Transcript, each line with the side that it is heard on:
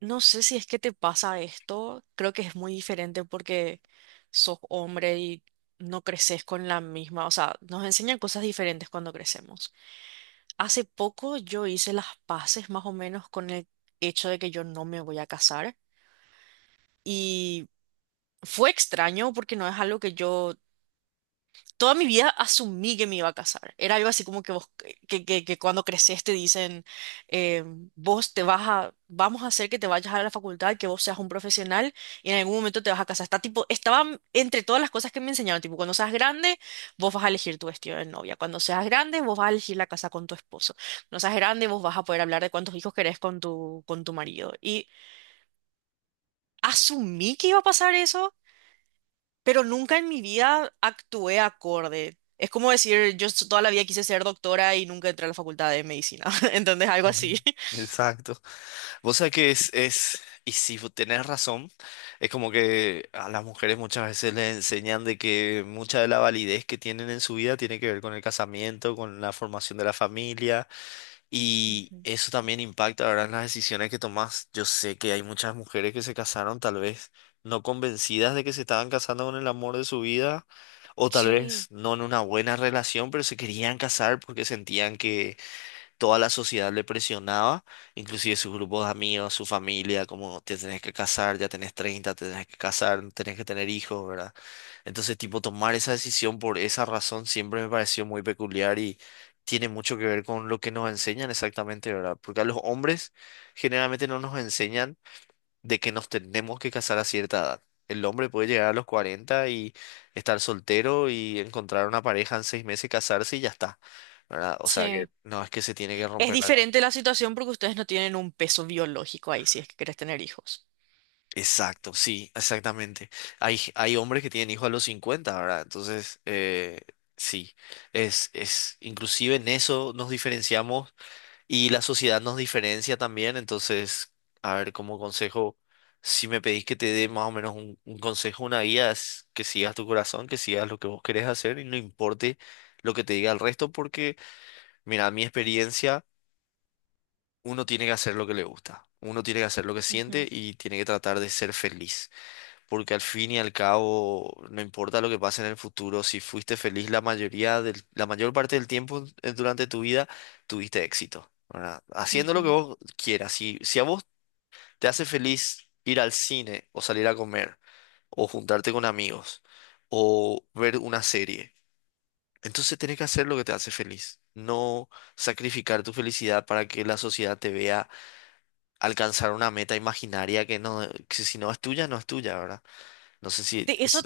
right: No sé si es que te pasa esto, creo que es muy diferente porque sos hombre y no creces con la misma, o sea, nos enseñan cosas diferentes cuando crecemos. Hace poco yo hice las paces más o menos con el hecho de que yo no me voy a casar y fue extraño porque no es algo que yo toda mi vida asumí que me iba a casar. Era algo así como que vos, que cuando creces te dicen, eh, vos te vas a, vamos a hacer que te vayas a la facultad, que vos seas un profesional y en algún momento te vas a casar. Está tipo, estaba entre todas las cosas que me enseñaron, tipo, cuando seas grande, vos vas a elegir tu vestido de novia. Cuando seas grande, vos vas a elegir la casa con tu esposo. Cuando seas grande, vos vas a poder hablar de cuántos hijos querés con tu marido. Y asumí que iba a pasar eso, pero nunca en mi vida actué acorde. Es como decir, toda la vida quise ser doctora y nunca entré a la facultad de medicina. ¿Entendés? Algo
left: Ujú.
right: así.
left: Exacto. Vos sabés que y si vos tenés razón, es como que a las mujeres muchas veces les enseñan de que mucha de la validez que tienen en su vida tiene que ver con el casamiento, con la formación de la familia, y
right: Ujú.
left: eso también impacta, ¿verdad?, en las decisiones que tomás. Yo sé que hay muchas mujeres que se casaron tal vez no convencidas de que se estaban casando con el amor de su vida, o tal
right: Sí,
left: vez no en una buena relación, pero se querían casar porque sentían que toda la sociedad le presionaba, inclusive sus grupos de amigos, su familia, como te tenés que casar, ya tenés 30, te tenés que casar, tenés que tener hijos, ¿verdad? Entonces, tipo, tomar esa decisión por esa razón siempre me pareció muy peculiar y tiene mucho que ver con lo que nos enseñan exactamente, ¿verdad? Porque a los hombres generalmente no nos enseñan de que nos tenemos que casar a cierta edad. El hombre puede llegar a los 40 y estar soltero y encontrar una pareja en 6 meses, casarse y ya está. ¿Verdad? O sea que
right: sí.
left: no es que se tiene que
right: Es
left: romper la...
right: diferente la situación porque ustedes no tienen un peso biológico ahí si es que querés tener hijos.
left: Exacto, sí, exactamente. Hay hombres que tienen hijos a los 50, ¿verdad? Entonces, sí, inclusive en eso nos diferenciamos. Y la sociedad nos diferencia también, entonces, a ver, como consejo, si me pedís que te dé más o menos un consejo, una guía, es que sigas tu corazón, que sigas lo que vos querés hacer y no importe lo que te diga el resto, porque, mira, a mi experiencia, uno tiene que hacer lo que le gusta, uno tiene que hacer lo que siente
right: Ujú,
left: y tiene que tratar de ser feliz, porque al fin y al cabo, no importa lo que pase en el futuro, si fuiste feliz la mayoría del, la mayor parte del tiempo durante tu vida, tuviste éxito, ¿verdad? Haciendo lo que
right: ujú.
left: vos quieras. Si a vos te hace feliz ir al cine o salir a comer o juntarte con amigos o ver una serie, entonces tenés que hacer lo que te hace feliz. No sacrificar tu felicidad para que la sociedad te vea alcanzar una meta imaginaria que si no es tuya, no es tuya, ¿verdad? No sé si.
right: Eso,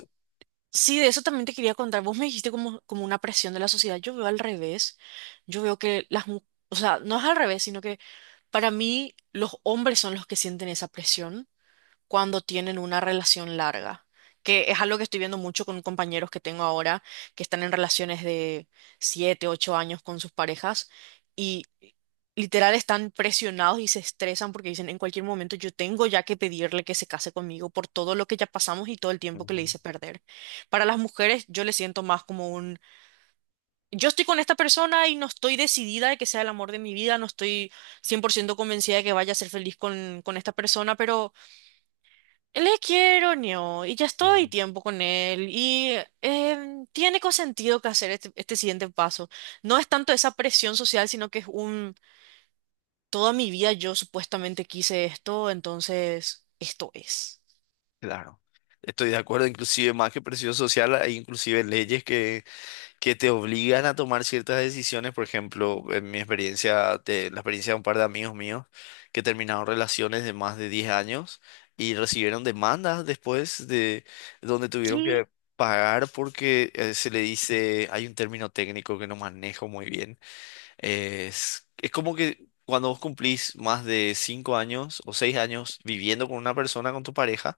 right: sí, de eso también te quería contar. Vos me dijiste como una presión de la sociedad. Yo veo al revés. Yo veo que las mujeres, o sea, no es al revés, sino que para mí los hombres son los que sienten esa presión cuando tienen una relación larga, que es algo que estoy viendo mucho con compañeros que tengo ahora, que están en relaciones de 7 8 años con sus parejas y literal están presionados y se estresan porque dicen, en cualquier momento yo tengo ya que pedirle que se case conmigo por todo lo que ya pasamos y todo el tiempo que le
left: Ujú,
right: hice perder. Para las mujeres yo le siento más yo estoy con esta persona y no estoy decidida de que sea el amor de mi vida, no estoy 100% convencida de que vaya a ser feliz con esta persona, pero le quiero, Neo, y ya estoy
left: ujú.
right: tiempo con él, y tiene consentido que hacer este, este siguiente paso. No es tanto esa presión social, sino que toda mi vida yo supuestamente quise esto, entonces esto es.
left: Claro, estoy de acuerdo, inclusive más que presión social, hay inclusive leyes que te obligan a tomar ciertas decisiones, por ejemplo, en mi experiencia, la experiencia de un par de amigos míos que terminaron relaciones de más de 10 años y recibieron demandas después, de donde tuvieron
right: ¿Qué?
left: que pagar porque se le dice, hay un término técnico que no manejo muy bien. Es como que cuando vos cumplís más de 5 años o 6 años viviendo con una persona, con tu pareja,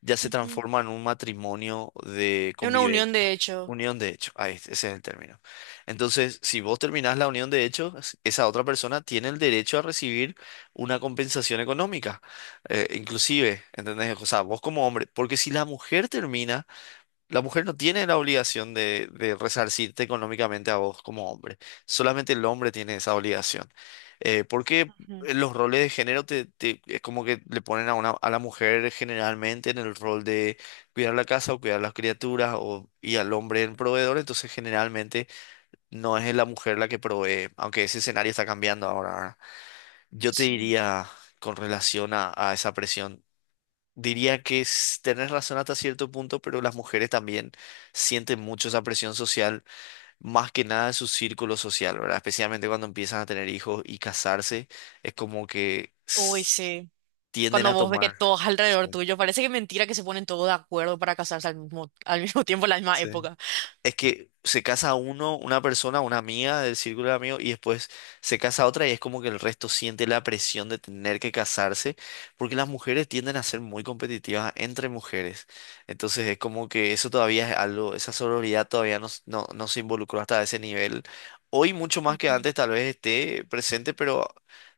left: ya se
right: Ujú.
left: transforma en un matrimonio de
right: Es una unión, de
left: convivencia.
right: hecho.
left: Unión de hecho, ahí, ese es el término. Entonces, si vos terminás la unión de hecho, esa otra persona tiene el derecho a recibir una compensación económica, inclusive, ¿entendés? O sea, vos como hombre, porque si la mujer termina, la mujer no tiene la obligación de, resarcirte económicamente a vos como hombre. Solamente el hombre tiene esa obligación. Porque
right: Ujú.
left: los roles de género es como que le ponen a la mujer generalmente en el rol de cuidar la casa o cuidar las criaturas o, y al hombre en proveedor. Entonces generalmente no es la mujer la que provee, aunque ese escenario está cambiando ahora, ¿verdad? Yo te
right: Sí.
left: diría con relación a, esa presión. Diría tenés razón hasta cierto punto, pero las mujeres también sienten mucho esa presión social, más que nada de su círculo social, ¿verdad? Especialmente cuando empiezan a tener hijos y casarse, es como que
right: Uy, sí.
left: tienden
right: Cuando
left: a
right: vos ves que
left: tomar.
right: todos
left: Sí.
right: alrededor tuyo, parece que es mentira que se ponen todos de acuerdo para casarse al mismo tiempo, en la misma
left: Sí.
right: época.
left: Es que se casa uno, una persona, una amiga del círculo de amigos, y después se casa otra, y es como que el resto siente la presión de tener que casarse, porque las mujeres tienden a ser muy competitivas entre mujeres. Entonces es como que eso todavía es algo, esa sororidad todavía no, no, no se involucró hasta ese nivel. Hoy mucho más que antes tal vez esté presente, pero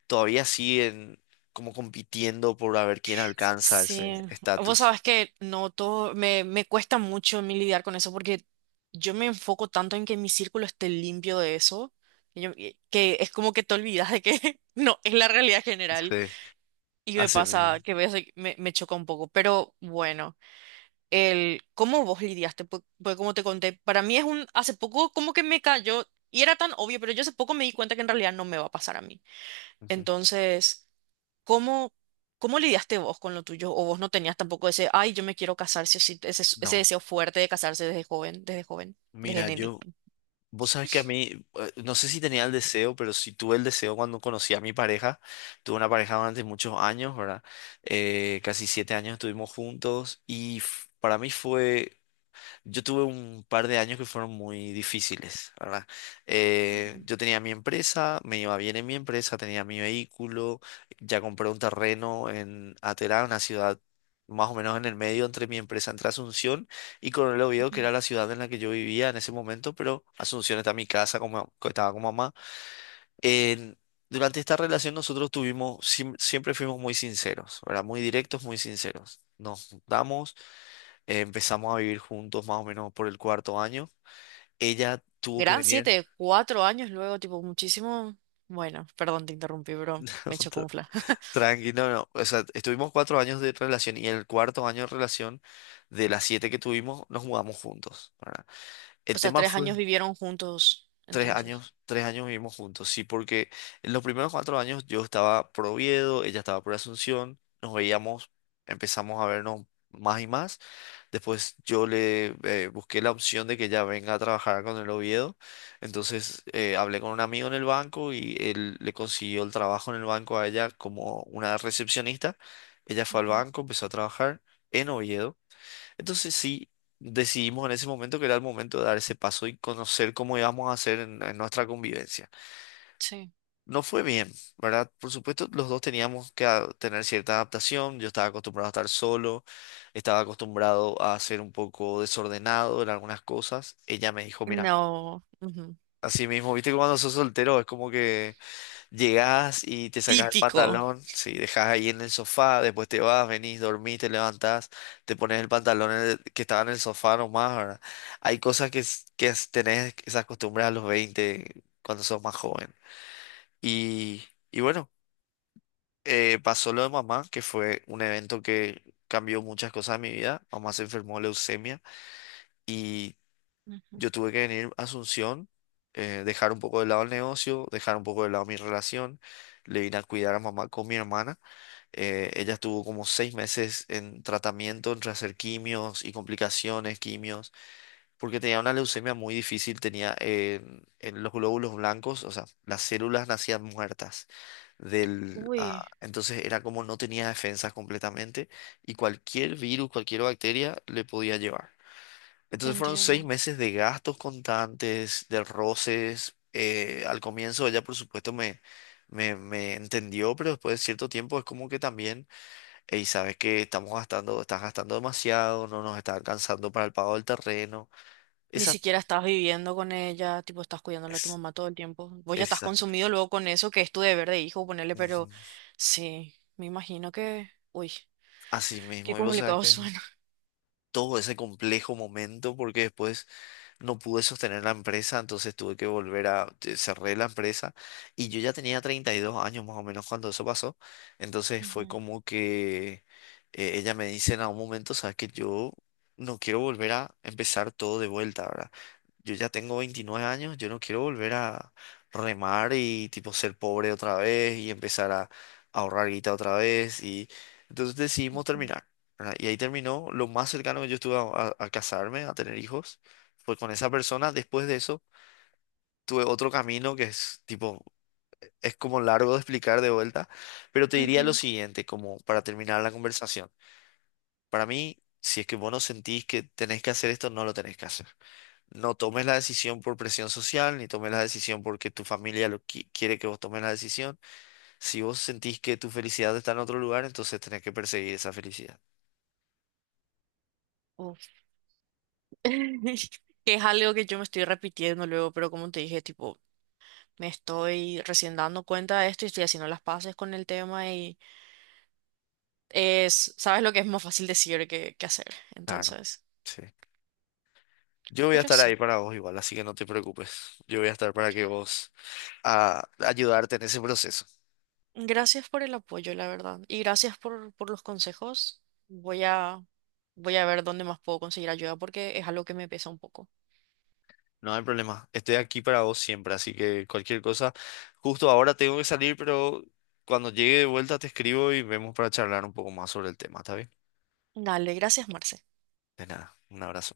left: todavía siguen como compitiendo por a ver quién alcanza
right: Sí,
left: ese
right: vos
left: estatus.
right: sabés que no todo, me cuesta mucho a mí lidiar con eso porque yo me enfoco tanto en que mi círculo esté limpio de eso, que es como que te olvidas de que no es la realidad
left: Sí,
right: general y me
left: así
right: pasa
left: mismo.
right: que ves, me choca un poco, pero bueno, el cómo vos lidiaste, pues como te conté, para mí es un, hace poco como que me cayó y era tan obvio, pero yo hace poco me di cuenta que en realidad no me va a pasar a mí.
left: Ujú.
right: Entonces, ¿cómo, cómo lidiaste vos con lo tuyo? ¿O vos no tenías tampoco ese, ay, yo me quiero casar, sí o sí", ese
left: No,
right: deseo fuerte de casarse desde joven, desde
left: mira,
right: neni?
left: yo... Vos sabés que a mí, no sé si tenía el deseo, pero sí tuve el deseo cuando conocí a mi pareja. Tuve una pareja durante muchos años, ¿verdad? Casi 7 años estuvimos juntos para mí fue, yo tuve un par de años que fueron muy difíciles, ¿verdad? Yo tenía mi empresa, me iba bien en mi empresa, tenía mi vehículo, ya compré un terreno en Aterá, una ciudad más o menos en el medio entre mi empresa, entre Asunción y Coronel Oviedo, que era la ciudad en la que yo vivía en ese momento, pero Asunción está mi casa, como, estaba con mamá. En- durante esta relación nosotros tuvimos, siempre fuimos muy sinceros, ¿verdad? Muy directos, muy sinceros. Nos juntamos. Empezamos a vivir juntos más o menos por el cuarto año. Ella tuvo que
right: Gran
left: venir.
right: siete, 4 años luego, tipo, muchísimo. Bueno, perdón, te interrumpí, bro. Me chocunfla.
left: Tranquilo, no, no. O sea, estuvimos 4 años de relación y en el cuarto año de relación, de las siete que tuvimos, nos mudamos juntos, ¿verdad?
right: O
left: El
right: sea,
left: tema
right: tres
left: fue
right: años vivieron juntos, entonces.
left: tres años vivimos juntos, sí, porque en los primeros 4 años yo estaba por Oviedo, ella estaba por Asunción, nos veíamos, empezamos a vernos más y más. Después yo le busqué la opción de que ya venga a trabajar con el Oviedo. Entonces hablé con un amigo en el banco y él le consiguió el trabajo en el banco a ella como una recepcionista. Ella fue al
right: Ujú.
left: banco, empezó a trabajar en Oviedo. Entonces sí, decidimos en ese momento que era el momento de dar ese paso y conocer cómo íbamos a hacer en nuestra convivencia.
right: Sí.
left: No fue bien, ¿verdad? Por supuesto, los dos teníamos que tener cierta adaptación. Yo estaba acostumbrado a estar solo, estaba acostumbrado a ser un poco desordenado en algunas cosas. Ella me dijo, mira,
right: No. Ujú.
left: así mismo, viste que cuando sos soltero es como que llegás y te sacás el
right: Típico.
left: pantalón, sí, dejás ahí en el sofá, después te vas, venís, dormís, te levantás, te pones el pantalón en el- que estaba en el sofá nomás, ¿verdad? Hay cosas que, tenés esas costumbres a los 20 cuando sos más joven. Y, y bueno. Pasó lo de mamá, que fue un evento que cambió muchas cosas en mi vida. Mamá se enfermó de leucemia y
right: Ujú.
left: yo tuve que venir a Asunción, dejar un poco de lado el negocio, dejar un poco de lado mi relación. Le vine a cuidar a mamá con mi hermana. Ella estuvo como 6 meses en tratamiento entre hacer quimios y complicaciones, quimios porque tenía una leucemia muy difícil, tenía en los glóbulos blancos, o sea, las células nacían muertas. Del, ah,
right: Uy,
left: entonces era como no tenía defensas completamente y cualquier virus, cualquier bacteria le podía llevar. Entonces fueron seis
right: entiendo.
left: meses de gastos constantes, de roces. Al comienzo ella, por supuesto, me entendió, pero después de cierto tiempo es como que también, y sabes que estamos gastando, estás gastando demasiado, no nos está alcanzando para el pago del terreno.
right: Ni siquiera estás viviendo con ella, tipo, estás cuidándole a tu
left: Es,
right: mamá todo el tiempo. Vos ya estás
left: esa-
right: consumido luego con eso, que es tu deber de hijo, ponerle,
left: ujú,
right: pero sí, me imagino que, uy,
left: así
right: qué
left: mismo, y vos sabés
right: complicado
left: que
right: suena.
left: todo ese complejo momento, porque después no pude sostener la empresa, entonces tuve que volver cerré la empresa y yo ya tenía 32 años más o menos cuando eso pasó, entonces fue
right: Ujú,
left: como que ella me dice en algún momento, sabes que yo no quiero volver a empezar todo de vuelta, ¿verdad? Yo ya tengo 29 años, yo no quiero volver a remar y tipo ser pobre otra vez y empezar a ahorrar guita otra vez y entonces decidimos
right: ujú,
left: terminar. ¿Verdad? Y ahí terminó lo más cercano que yo estuve a casarme, a tener hijos. Pues con esa persona, después de eso, tuve otro camino que es tipo, es como largo de explicar de vuelta, pero te diría lo
right: ujú.
left: siguiente, como para terminar la conversación. Para mí, si es que vos no sentís que tenés que hacer esto, no lo tenés que hacer. No tomes la decisión por presión social, ni tomes la decisión porque tu familia lo quiere que vos tomes la decisión. Si vos sentís que tu felicidad está en otro lugar, entonces tenés que perseguir esa felicidad.
right: Uf. Que es algo que yo me estoy repitiendo luego, pero como te dije, tipo, me estoy recién dando cuenta de esto y estoy haciendo las paces con el tema y es, sabes lo que es más fácil decir que hacer,
left: Claro,
right: entonces,
left: sí. Yo voy a
right: pero
left: estar ahí
right: sí.
left: para vos igual, así que no te preocupes. Yo voy a estar para que vos... a ayudarte en ese proceso.
right: Gracias por el apoyo, la verdad. Y gracias por los consejos. Voy a, voy a ver dónde más puedo conseguir ayuda porque es algo que me pesa un poco.
left: No hay problema. Estoy aquí para vos siempre, así que cualquier cosa. Justo ahora tengo que salir, pero cuando llegue de vuelta te escribo y vemos para charlar un poco más sobre el tema, ¿está bien?
right: Dale, gracias, Marce.
left: De nada, un abrazo.